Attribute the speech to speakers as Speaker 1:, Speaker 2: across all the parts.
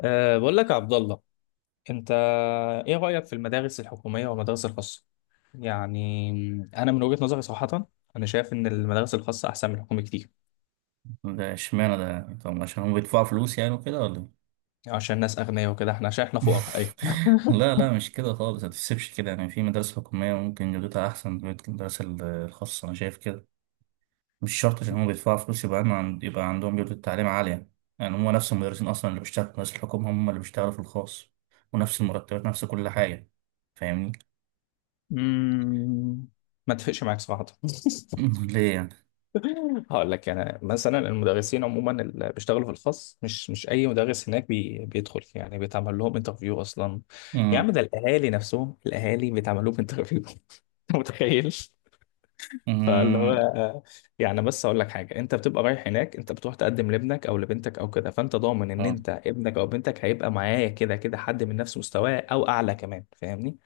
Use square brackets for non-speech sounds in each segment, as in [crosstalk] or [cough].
Speaker 1: بقول لك يا عبد الله، انت ايه رأيك في المدارس الحكومية والمدارس الخاصة؟ يعني انا من وجهة نظري صراحة انا شايف ان المدارس الخاصة احسن من الحكومة كتير.
Speaker 2: ده اشمعنى ده طب عشان هم بيدفعوا فلوس يعني وكده ولا إيه؟
Speaker 1: عشان الناس اغنياء وكده احنا عشان احنا فقراء. ايوه.
Speaker 2: [laughs] لا لا مش كده خالص ما تحسبش كده يعني في مدارس حكومية ممكن جودتها أحسن من المدارس الخاصة أنا شايف كده. مش شرط عشان هم بيدفعوا فلوس يبقى عنده عند يبقى عندهم جودة تعليم عالية. يعني هم نفس المدرسين أصلا اللي بيشتغلوا في مدارس الحكومة هم اللي بيشتغلوا في الخاص ونفس المرتبات نفس كل حاجة. فاهمني؟
Speaker 1: أمم، ما اتفقش معاك صراحة. [laughs]
Speaker 2: [laughs] ليه يعني؟
Speaker 1: هقول لك يعني مثلا المدرسين عموما اللي بيشتغلوا في الخاص مش اي مدرس هناك بيدخل، يعني بيتعمل لهم انترفيو اصلا. يا
Speaker 2: أمم.
Speaker 1: عم ده الاهالي نفسهم الاهالي بيتعمل لهم انترفيو. [laughs] انت متخيل؟ فاللي
Speaker 2: أمم.
Speaker 1: هو يعني بس اقول لك حاجه، انت بتبقى رايح هناك، انت بتروح تقدم لابنك او لبنتك او كده، فانت ضامن ان
Speaker 2: آه،
Speaker 1: انت ابنك او بنتك هيبقى معايا كده كده حد من نفس مستواه او اعلى كمان. فاهمني؟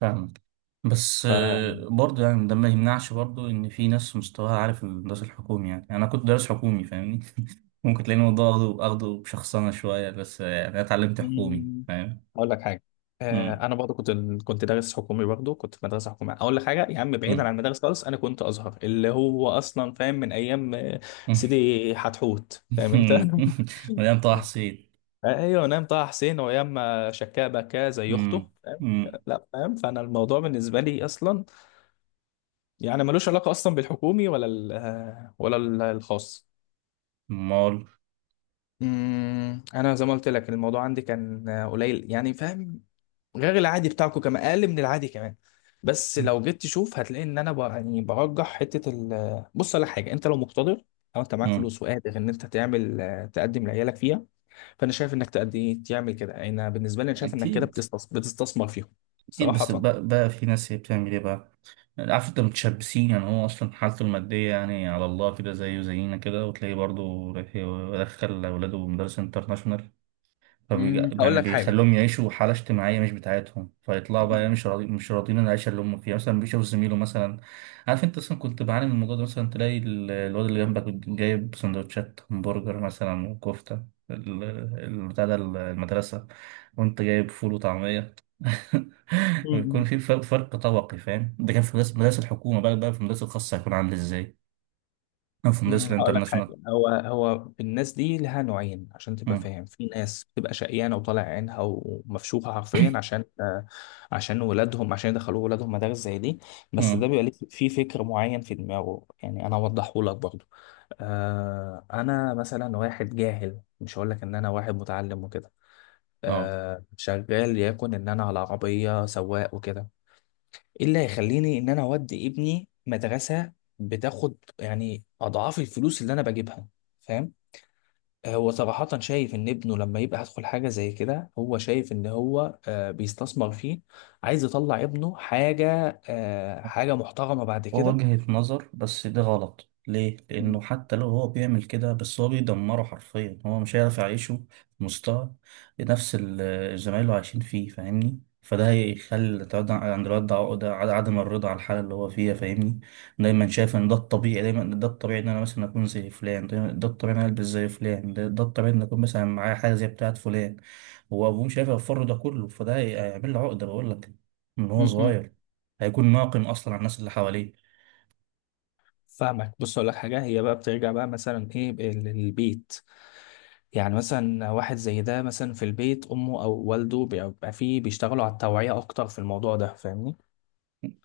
Speaker 2: فاهمك. بس
Speaker 1: ف
Speaker 2: برضه يعني ده ما يمنعش برضه ان في ناس مستواها عالي في الدراسة الحكومي يعني انا كنت دارس حكومي فاهمني. [laughs] ممكن تلاقي الموضوع اخده بشخصنة شوية. بس يعني انا اتعلمت حكومي
Speaker 1: مم،
Speaker 2: فاهم.
Speaker 1: اقول لك حاجه.
Speaker 2: مم.
Speaker 1: انا برضه كنت دارس حكومي برضه، كنت في مدرسه حكوميه. اقول لك حاجه يا عم، بعيدا
Speaker 2: مم.
Speaker 1: عن المدارس خالص، انا كنت ازهر، اللي هو اصلا فاهم من ايام سيدي حتحوت. فاهم انت؟ [laughs]
Speaker 2: مم. [laughs] مليان طه حسين.
Speaker 1: ايوه، نام طه حسين وايام ما شكاه بكاه زي اخته.
Speaker 2: مم.
Speaker 1: فاهم؟
Speaker 2: مم.
Speaker 1: لا فاهم، فانا الموضوع بالنسبه لي اصلا يعني ملوش علاقه اصلا بالحكومي ولا الخاص.
Speaker 2: مال.
Speaker 1: انا زي ما قلت لك الموضوع عندي كان قليل يعني، فاهم؟ غير العادي بتاعكم كمان، اقل من العادي كمان. بس لو جيت تشوف هتلاقي ان انا يعني برجح حته بص، على حاجه، انت لو مقتدر او انت معاك
Speaker 2: مم.
Speaker 1: فلوس وقادر ان انت تعمل تقدم لعيالك فيها. فانا شايف انك تقدم، ايه تعمل كده، انا بالنسبه لي انا شايف انك كده
Speaker 2: اكيد.
Speaker 1: بتستثمر، بتستثمر فيهم.
Speaker 2: أكيد بس
Speaker 1: صراحه.
Speaker 2: بقى في ناس هي بتعمل إيه بقى؟ عارف أنت متشبسين، يعني هو أصلا حالته المادية يعني على الله كده زيه زينا كده، وتلاقيه برضه رايح يدخل أولاده مدارس انترناشونال.
Speaker 1: مم. هقول
Speaker 2: يعني
Speaker 1: لك حاجه.
Speaker 2: بيخلوهم يعيشوا حالة اجتماعية مش بتاعتهم، فيطلعوا بقى
Speaker 1: مم.
Speaker 2: مش راضيين عن العيشة اللي هم فيها. مثلا بيشوف زميله، مثلا عارف انت اصلا كنت بعاني من الموضوع ده، مثلا تلاقي الواد اللي جنبك جايب سندوتشات همبرجر مثلا وكفتة ال- بتاع ده المدرسة، وانت جايب فول وطعمية. [laughs] بيكون
Speaker 1: مم.
Speaker 2: في فرق طبقي فاهم. ده كان في مدرسة الحكومة، بقى في المدرسة الخاصة هيكون عامل ازاي؟ أو في مدرسة
Speaker 1: مم. هقول لك
Speaker 2: الانترناشونال.
Speaker 1: حاجه، هو هو الناس دي لها نوعين عشان تبقى
Speaker 2: مم.
Speaker 1: فاهم. في ناس بتبقى شقيانه وطالع عينها ومفشوخه حرفيا عشان عشان ولادهم، عشان يدخلوا ولادهم مدارس زي دي. بس ده
Speaker 2: مم.
Speaker 1: بيبقى ليه في فكر معين في دماغه، يعني انا اوضحه لك برضه. انا مثلا واحد جاهل، مش هقول لك ان انا واحد متعلم وكده.
Speaker 2: اه
Speaker 1: شغال، يكون ان انا على عربيه سواق وكده. ايه اللي هيخليني ان انا اودي ابني مدرسه بتاخد يعني اضعاف الفلوس اللي انا بجيبها؟ فاهم؟ هو صراحة شايف إن ابنه لما يبقى هيدخل حاجة زي كده، هو شايف إن هو بيستثمر فيه. عايز يطلع ابنه حاجة حاجة محترمة بعد كده.
Speaker 2: وجهة نظر، بس ده غلط ليه؟ لأنه
Speaker 1: مم.
Speaker 2: حتى لو هو بيعمل كده، بس هو بيدمره حرفيا، هو مش هيعرف يعيشه في مستوى نفس زمايله عايشين فيه. فاهمني؟ فده هيخلي تقعد عند الواد عقدة عدم الرضا على الحالة اللي هو فيها. فاهمني؟ دايما شايف إن ده الطبيعي، دايما ده الطبيعي إن أنا مثلا أكون زي فلان، دايما ده الطبيعي إن أنا ألبس زي فلان، ده الطبيعي إن أكون مثلا معايا حاجة زي بتاعة فلان. هو أبوه مش عارف يوفر له ده كله، فده هيعمل له عقدة بقول لك، من هو
Speaker 1: م- م-
Speaker 2: صغير هيكون ناقم أصلا على الناس اللي حواليه.
Speaker 1: فاهمك، بص أقول لك حاجة. هي بقى بترجع بقى مثلا إيه للبيت. يعني مثلا واحد زي ده مثلا في البيت امه او والده بيبقى فيه بيشتغلوا على التوعية اكتر في الموضوع ده. فاهمني؟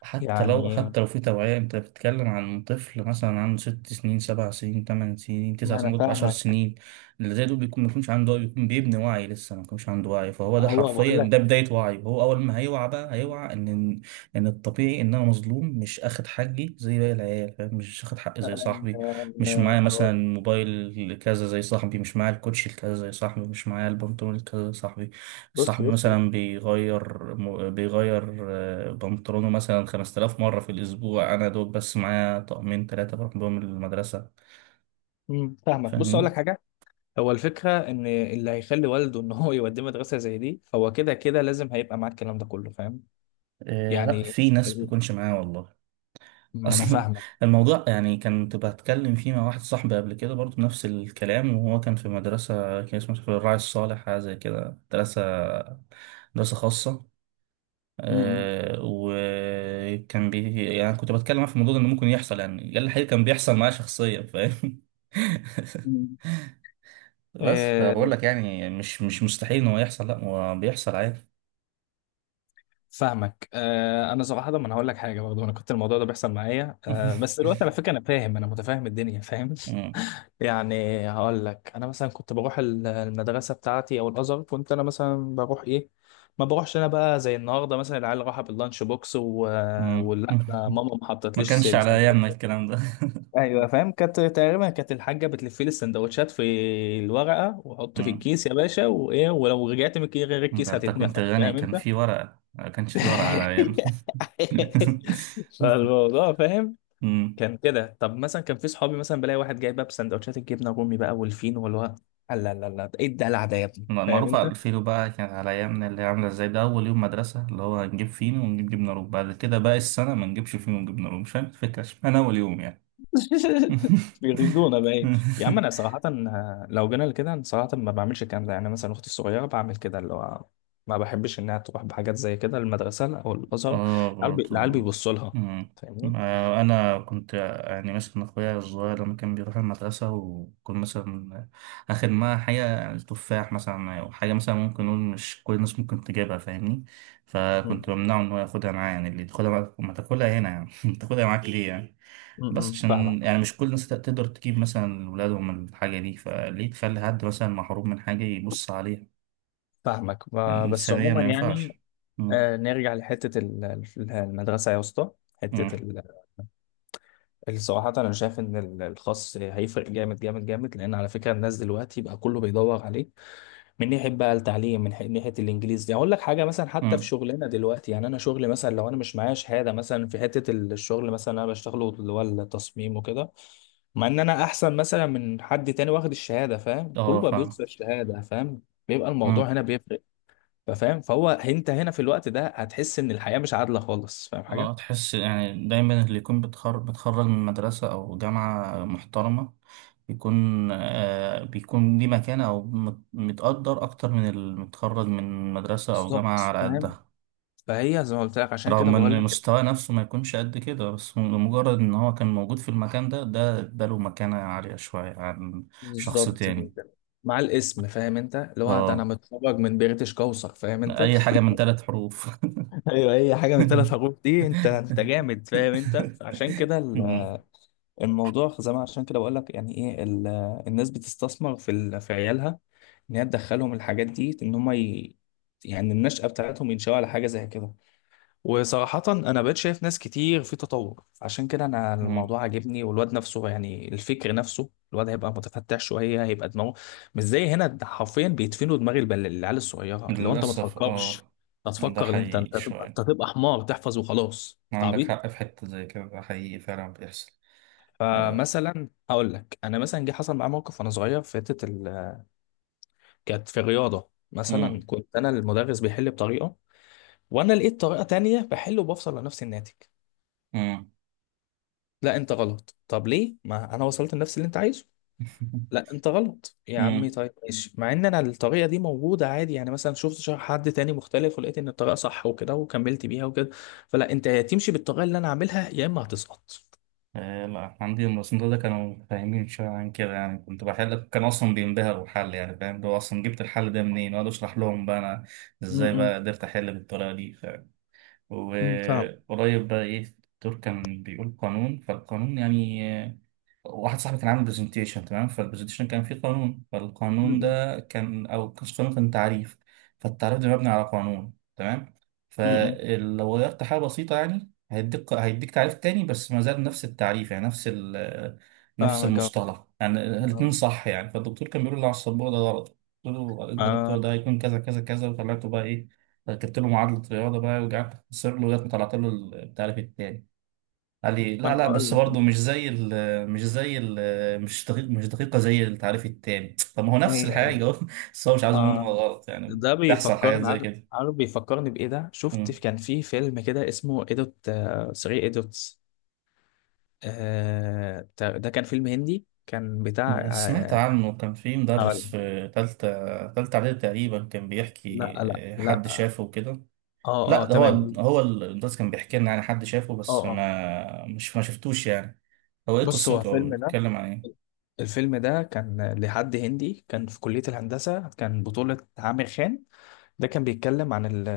Speaker 1: يعني
Speaker 2: حتى لو في توعية، انت بتتكلم عن طفل مثلا عنده 6 سنين، 7 سنين، 8 سنين، تسع
Speaker 1: ما انا
Speaker 2: سنين ممكن عشر
Speaker 1: فاهمك.
Speaker 2: سنين اللي زي دول بيكون ما بيكونش عنده بيكون بيبني وعي، لسه ما بيكونش عنده وعي، فهو ده
Speaker 1: هو بقول
Speaker 2: حرفيا
Speaker 1: لك
Speaker 2: ده بداية وعي، وهو أول ما هيوعى بقى هيوعى إن الطبيعي إن أنا مظلوم، مش آخد حقي زي باقي العيال فاهم. مش آخد حقي زي صاحبي، مش معايا
Speaker 1: آه،
Speaker 2: مثلا
Speaker 1: هقول-
Speaker 2: موبايل كذا زي صاحبي، مش معايا الكوتشي الكذا زي صاحبي، مش معايا البنطلون الكذا زي صاحبي.
Speaker 1: بص
Speaker 2: صاحبي
Speaker 1: بص
Speaker 2: مثلا
Speaker 1: بص.
Speaker 2: بيغير بيغير بنطلونه مثلا 5000 مرة في الأسبوع، أنا دوب بس معايا طقمين تلاتة بروح بيهم المدرسة.
Speaker 1: فاهمك، بص اقول
Speaker 2: فاهمني؟
Speaker 1: لك حاجه. هو الفكره ان اللي هيخلي والده ان هو يوديه مدرسه زي دي، فهو كده كده لازم هيبقى معاه الكلام ده كله. فاهم؟
Speaker 2: آه لأ
Speaker 1: يعني
Speaker 2: في ناس
Speaker 1: ال-
Speaker 2: بيكونش معايا والله. [laughs]
Speaker 1: ما انا
Speaker 2: أصلا
Speaker 1: فاهمك.
Speaker 2: الموضوع، يعني كنت بتكلم فيه مع واحد صاحبي قبل كده برضه نفس الكلام، وهو كان في مدرسة كان اسمها في الراعي الصالح حاجة زي كده، مدرسة خاصة.
Speaker 1: امم مم.
Speaker 2: وكان يعني كنت بتكلم في الموضوع ده انه ممكن يحصل، يعني قال لي الحقيقة كان بيحصل معايا شخصيا فاهم. [laughs]
Speaker 1: مم.
Speaker 2: بس فبقول
Speaker 1: آه،
Speaker 2: لك يعني مش مستحيل ان هو يحصل، لا هو بيحصل عادي.
Speaker 1: فاهمك. انا صراحه ما انا هقول لك حاجه برضه. انا كنت الموضوع ده بيحصل معايا. بس دلوقتي على
Speaker 2: [laughs]
Speaker 1: فكره انا فاهم، انا متفاهم الدنيا. فاهم؟
Speaker 2: مم.
Speaker 1: [laughs] يعني هقول لك انا مثلا كنت بروح المدرسه بتاعتي او الازهر. كنت انا مثلا بروح ايه، ما بروحش انا بقى زي النهارده مثلا العيال راحه باللانش بوكس و...
Speaker 2: مم.
Speaker 1: ولا ده
Speaker 2: [laughs]
Speaker 1: ماما ما
Speaker 2: ما
Speaker 1: حطتليش
Speaker 2: كانش على ايامنا
Speaker 1: السندوتشات.
Speaker 2: الكلام ده.
Speaker 1: ايوه فاهم. كانت تقريبا كانت الحاجه بتلف لي السندوتشات في الورقه
Speaker 2: [laughs]
Speaker 1: وحط في
Speaker 2: مم.
Speaker 1: الكيس يا باشا، وايه ولو رجعت من غير
Speaker 2: ده
Speaker 1: الكيس
Speaker 2: انت كنت
Speaker 1: هتتنفخ.
Speaker 2: غني،
Speaker 1: فاهم
Speaker 2: كان
Speaker 1: انت؟
Speaker 2: في ورقة. ما كانش في ورقة على ايامي.
Speaker 1: [laughs] فالموضوع فاهم
Speaker 2: [laughs]
Speaker 1: كان كده. طب مثلا كان في صحابي مثلا بلاقي واحد جاي بقى بسندوتشات الجبنه الرومي بقى والفينو واللي هو لا لا لا ايه الدلع ده يا ابني. فاهم
Speaker 2: معروف
Speaker 1: انت؟
Speaker 2: على الفينو بقى، كانت على أيامنا اللي هي عاملة ازاي ده؟ أول يوم مدرسة اللي هو هنجيب فينو ونجيب جبنة روب، بعد كده بقى السنة ما نجيبش فينو ونجيب جبنة روب، مش فاهم الفكرة اشمعنى أول يوم يعني.
Speaker 1: [laughs] بيغيظونا بقى ايه. يا عم انا
Speaker 2: [laughs]
Speaker 1: صراحه لو جينا لكده انا صراحه ما بعملش الكلام ده. يعني مثلا اختي الصغيره بعمل كده اللي هو ما بحبش انها تروح بحاجات زي كده المدرسه او الازهر.
Speaker 2: اه
Speaker 1: العيال
Speaker 2: برضو.
Speaker 1: العيال بيبصوا لها.
Speaker 2: مم.
Speaker 1: فاهمني؟
Speaker 2: آه، أنا كنت، يعني مثلا أخويا الصغير لما كان بيروح المدرسة وكنت مثلا آخد معاه حاجة يعني تفاح مثلا أو حاجة مثلا، ممكن نقول مش كل الناس ممكن تجيبها فاهمني. فكنت
Speaker 1: م-
Speaker 2: بمنعه إن هو ياخدها معاه، يعني اللي تاخدها معاك ما تاكلها هنا يعني، [laughs] تاخدها معاك ليه يعني؟
Speaker 1: م-
Speaker 2: بس
Speaker 1: م.
Speaker 2: عشان
Speaker 1: فاهمك.
Speaker 2: يعني مش كل الناس تقدر تجيب مثلا ولادهم من الحاجة دي، فليه تخلي حد مثلا محروم من حاجة يبص عليها؟
Speaker 1: فاهمك ما- بس
Speaker 2: إنسانيا
Speaker 1: عموما
Speaker 2: ما
Speaker 1: يعني
Speaker 2: ينفعش. مم.
Speaker 1: نرجع لحته المدرسه يا اسطى.
Speaker 2: مم.
Speaker 1: حته ال- الصراحة أنا شايف إن الخاص هيفرق جامد جامد جامد، لأن على فكرة الناس دلوقتي بقى كله بيدور عليه. من ناحية بقى التعليم من ناحية الإنجليزي. يعني أقول لك حاجة مثلا، حتى في
Speaker 2: مم.
Speaker 1: شغلنا دلوقتي، يعني أنا شغلي مثلا لو أنا مش معايا شهادة مثلا في حتة الشغل مثلا أنا بشتغله، اللي هو التصميم وكده، مع إن أنا أحسن مثلا من حد تاني واخد الشهادة. فاهم؟ كله
Speaker 2: اه
Speaker 1: بقى
Speaker 2: فاهم.
Speaker 1: بيوصل الشهادة. فاهم؟ بيبقى الموضوع
Speaker 2: مم.
Speaker 1: هنا بيفرق. فاهم؟ فهو أنت هنا في الوقت ده هتحس إن الحياة مش عادلة خالص. فاهم
Speaker 2: اه
Speaker 1: حاجة؟
Speaker 2: تحس يعني دايما اللي يكون بتخرج من مدرسة أو جامعة محترمة بيكون، ليه مكانة، أو متقدر أكتر من اللي متخرج من مدرسة أو جامعة
Speaker 1: بالظبط،
Speaker 2: على
Speaker 1: فاهم.
Speaker 2: قدها.
Speaker 1: فهي زي ما قلت لك، عشان كده
Speaker 2: رغم
Speaker 1: بقول
Speaker 2: ان
Speaker 1: لك.
Speaker 2: مستواه نفسه ما يكونش قد كده، بس مجرد ان هو كان موجود في المكان ده، ده اداله مكانة عالية شوية عن شخص
Speaker 1: بالظبط
Speaker 2: تاني.
Speaker 1: كده. مع الاسم، فاهم انت اللي هو ده انا
Speaker 2: اه،
Speaker 1: متخرج من بريتش كوثر. فاهم انت؟
Speaker 2: اي
Speaker 1: [laughs]
Speaker 2: حاجة من 3 حروف.
Speaker 1: ايوه اي حاجه من الثلاث
Speaker 2: [laughs]
Speaker 1: حروف دي انت انت جامد. فاهم انت؟ عشان كده
Speaker 2: مم.
Speaker 1: الموضوع زي ما عشان كده بقول لك يعني ايه الناس بتستثمر في في عيالها ان هي تدخلهم الحاجات دي ان هم ي... يعني النشأة بتاعتهم ينشأوا على حاجه زي كده. وصراحة أنا بقيت شايف ناس كتير في تطور، عشان كده أنا
Speaker 2: مم.
Speaker 1: الموضوع عاجبني. والواد نفسه يعني الفكر نفسه الواد هيبقى متفتح شوية، هيبقى دماغه مش زي هنا. ده حرفيا بيدفنوا دماغ العيال الصغيرة، اللي هو أنت ما
Speaker 2: للأسف
Speaker 1: تفكرش،
Speaker 2: اه.
Speaker 1: أنت
Speaker 2: ده
Speaker 1: تفكر اللي أنت
Speaker 2: حقيقي
Speaker 1: أنت تبقى أنت
Speaker 2: شوية،
Speaker 1: تبقى حمار تحفظ وخلاص. أنت
Speaker 2: عندك
Speaker 1: عبيط.
Speaker 2: حق. في حتة زي كده ده حقيقي فعلا بيحصل. آه.
Speaker 1: فمثلا هقول لك، أنا مثلا جه حصل معايا موقف وأنا صغير في حتة ال... كانت في الرياضة مثلا،
Speaker 2: مم.
Speaker 1: كنت أنا المدرس بيحل بطريقة وأنا لقيت طريقة تانية بحل وبفصل لنفس الناتج.
Speaker 2: مم.
Speaker 1: لا انت غلط. طب ليه، ما انا وصلت لنفس اللي انت عايزه.
Speaker 2: [laughs]
Speaker 1: لا انت غلط يا عمي.
Speaker 2: مم.
Speaker 1: طيب ماشي. مع ان انا الطريقه دي موجوده عادي، يعني مثلا شفت حد تاني مختلف ولقيت ان الطريقه صح وكده وكملت بيها وكده. فلا انت يا تمشي بالطريقه اللي انا عاملها يا اما هتسقط.
Speaker 2: آه، لا عندي المصنف ده كانوا فاهمين شوية عن كده يعني، كنت بحل كان أصلا بينبهروا بالحل يعني فاهم؟ هو أصلا جبت الحل ده منين؟ وأقعد أشرح لهم بقى أنا إزاي
Speaker 1: م-
Speaker 2: بقى قدرت أحل بالطريقة دي،
Speaker 1: فاهم.
Speaker 2: وقريب بقى إيه، الدكتور كان بيقول قانون، فالقانون يعني واحد صاحبي كان عامل برزنتيشن تمام، فالبرزنتيشن كان فيه قانون، فالقانون
Speaker 1: م-
Speaker 2: ده كان او كانش قانون، كان تعريف، فالتعريف ده مبني على قانون تمام.
Speaker 1: م- م-
Speaker 2: فلو غيرت حاجة بسيطة يعني هيديك تعريف تاني، بس ما زال نفس التعريف، يعني نفس
Speaker 1: فاهمك. اه
Speaker 2: المصطلح يعني، الاتنين
Speaker 1: آه.
Speaker 2: صح يعني. فالدكتور كان بيقول لي على السبورة ده غلط. قلت له انت يا دكتور
Speaker 1: آه
Speaker 2: ده هيكون كذا كذا كذا، وطلعته بقى ايه، ركبت له معادلة رياضة بقى وقعدت اخسر له لغاية ما طلعت له التعريف التاني. علي
Speaker 1: انا
Speaker 2: لا لا،
Speaker 1: بقول
Speaker 2: بس برضه
Speaker 1: لك.
Speaker 2: مش زي ال مش زي ال مش دقيق مش دقيقة زي التعريف التاني، طب ما هو
Speaker 1: اي
Speaker 2: نفس
Speaker 1: اي.
Speaker 2: الحاجة. [laughs] بس هو مش عايز منه
Speaker 1: آه
Speaker 2: غلط، يعني
Speaker 1: ده
Speaker 2: تحصل حاجات
Speaker 1: بيفكرني.
Speaker 2: زي
Speaker 1: عارف
Speaker 2: كده.
Speaker 1: عارف بيفكرني بايه، ده شفت
Speaker 2: مم.
Speaker 1: كان في فيلم كده اسمه ايدوت 3 ايدوتس. ده كان فيلم هندي، كان بتاع
Speaker 2: سمعت عنه، كان في مدرس
Speaker 1: هقول-
Speaker 2: في تالتة إعدادي تقريبا كان
Speaker 1: لا
Speaker 2: بيحكي،
Speaker 1: لا
Speaker 2: حد
Speaker 1: لا.
Speaker 2: شافه وكده.
Speaker 1: اه
Speaker 2: لا
Speaker 1: اه
Speaker 2: ده هو،
Speaker 1: تمام.
Speaker 2: هو المدرس كان بيحكي لنا يعني، حد شافه
Speaker 1: اه
Speaker 2: بس
Speaker 1: اه،
Speaker 2: ما شفتوش يعني. هو ايه
Speaker 1: بص هو
Speaker 2: قصته؟ هو
Speaker 1: الفيلم ده.
Speaker 2: بيتكلم عن ايه؟
Speaker 1: الفيلم ده كان لحد هندي كان في كلية الهندسة، كان بطولة عامر خان. ده كان بيتكلم عن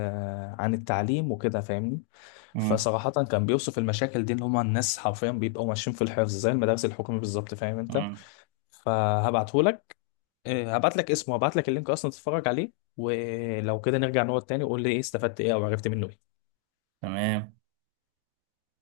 Speaker 1: عن التعليم وكده. فاهمني؟
Speaker 2: مم.
Speaker 1: فصراحة كان بيوصف المشاكل دي اللي هما الناس حرفيا بيبقوا ماشيين في الحفظ زي المدارس الحكومية بالظبط. فاهم انت؟
Speaker 2: مم.
Speaker 1: فهبعتهولك. إيه، هبعت لك اسمه، هبعت لك اللينك اصلا تتفرج عليه. ولو كده نرجع نقعد تاني وقول لي ايه استفدت، ايه او عرفت منه ايه.
Speaker 2: تمام.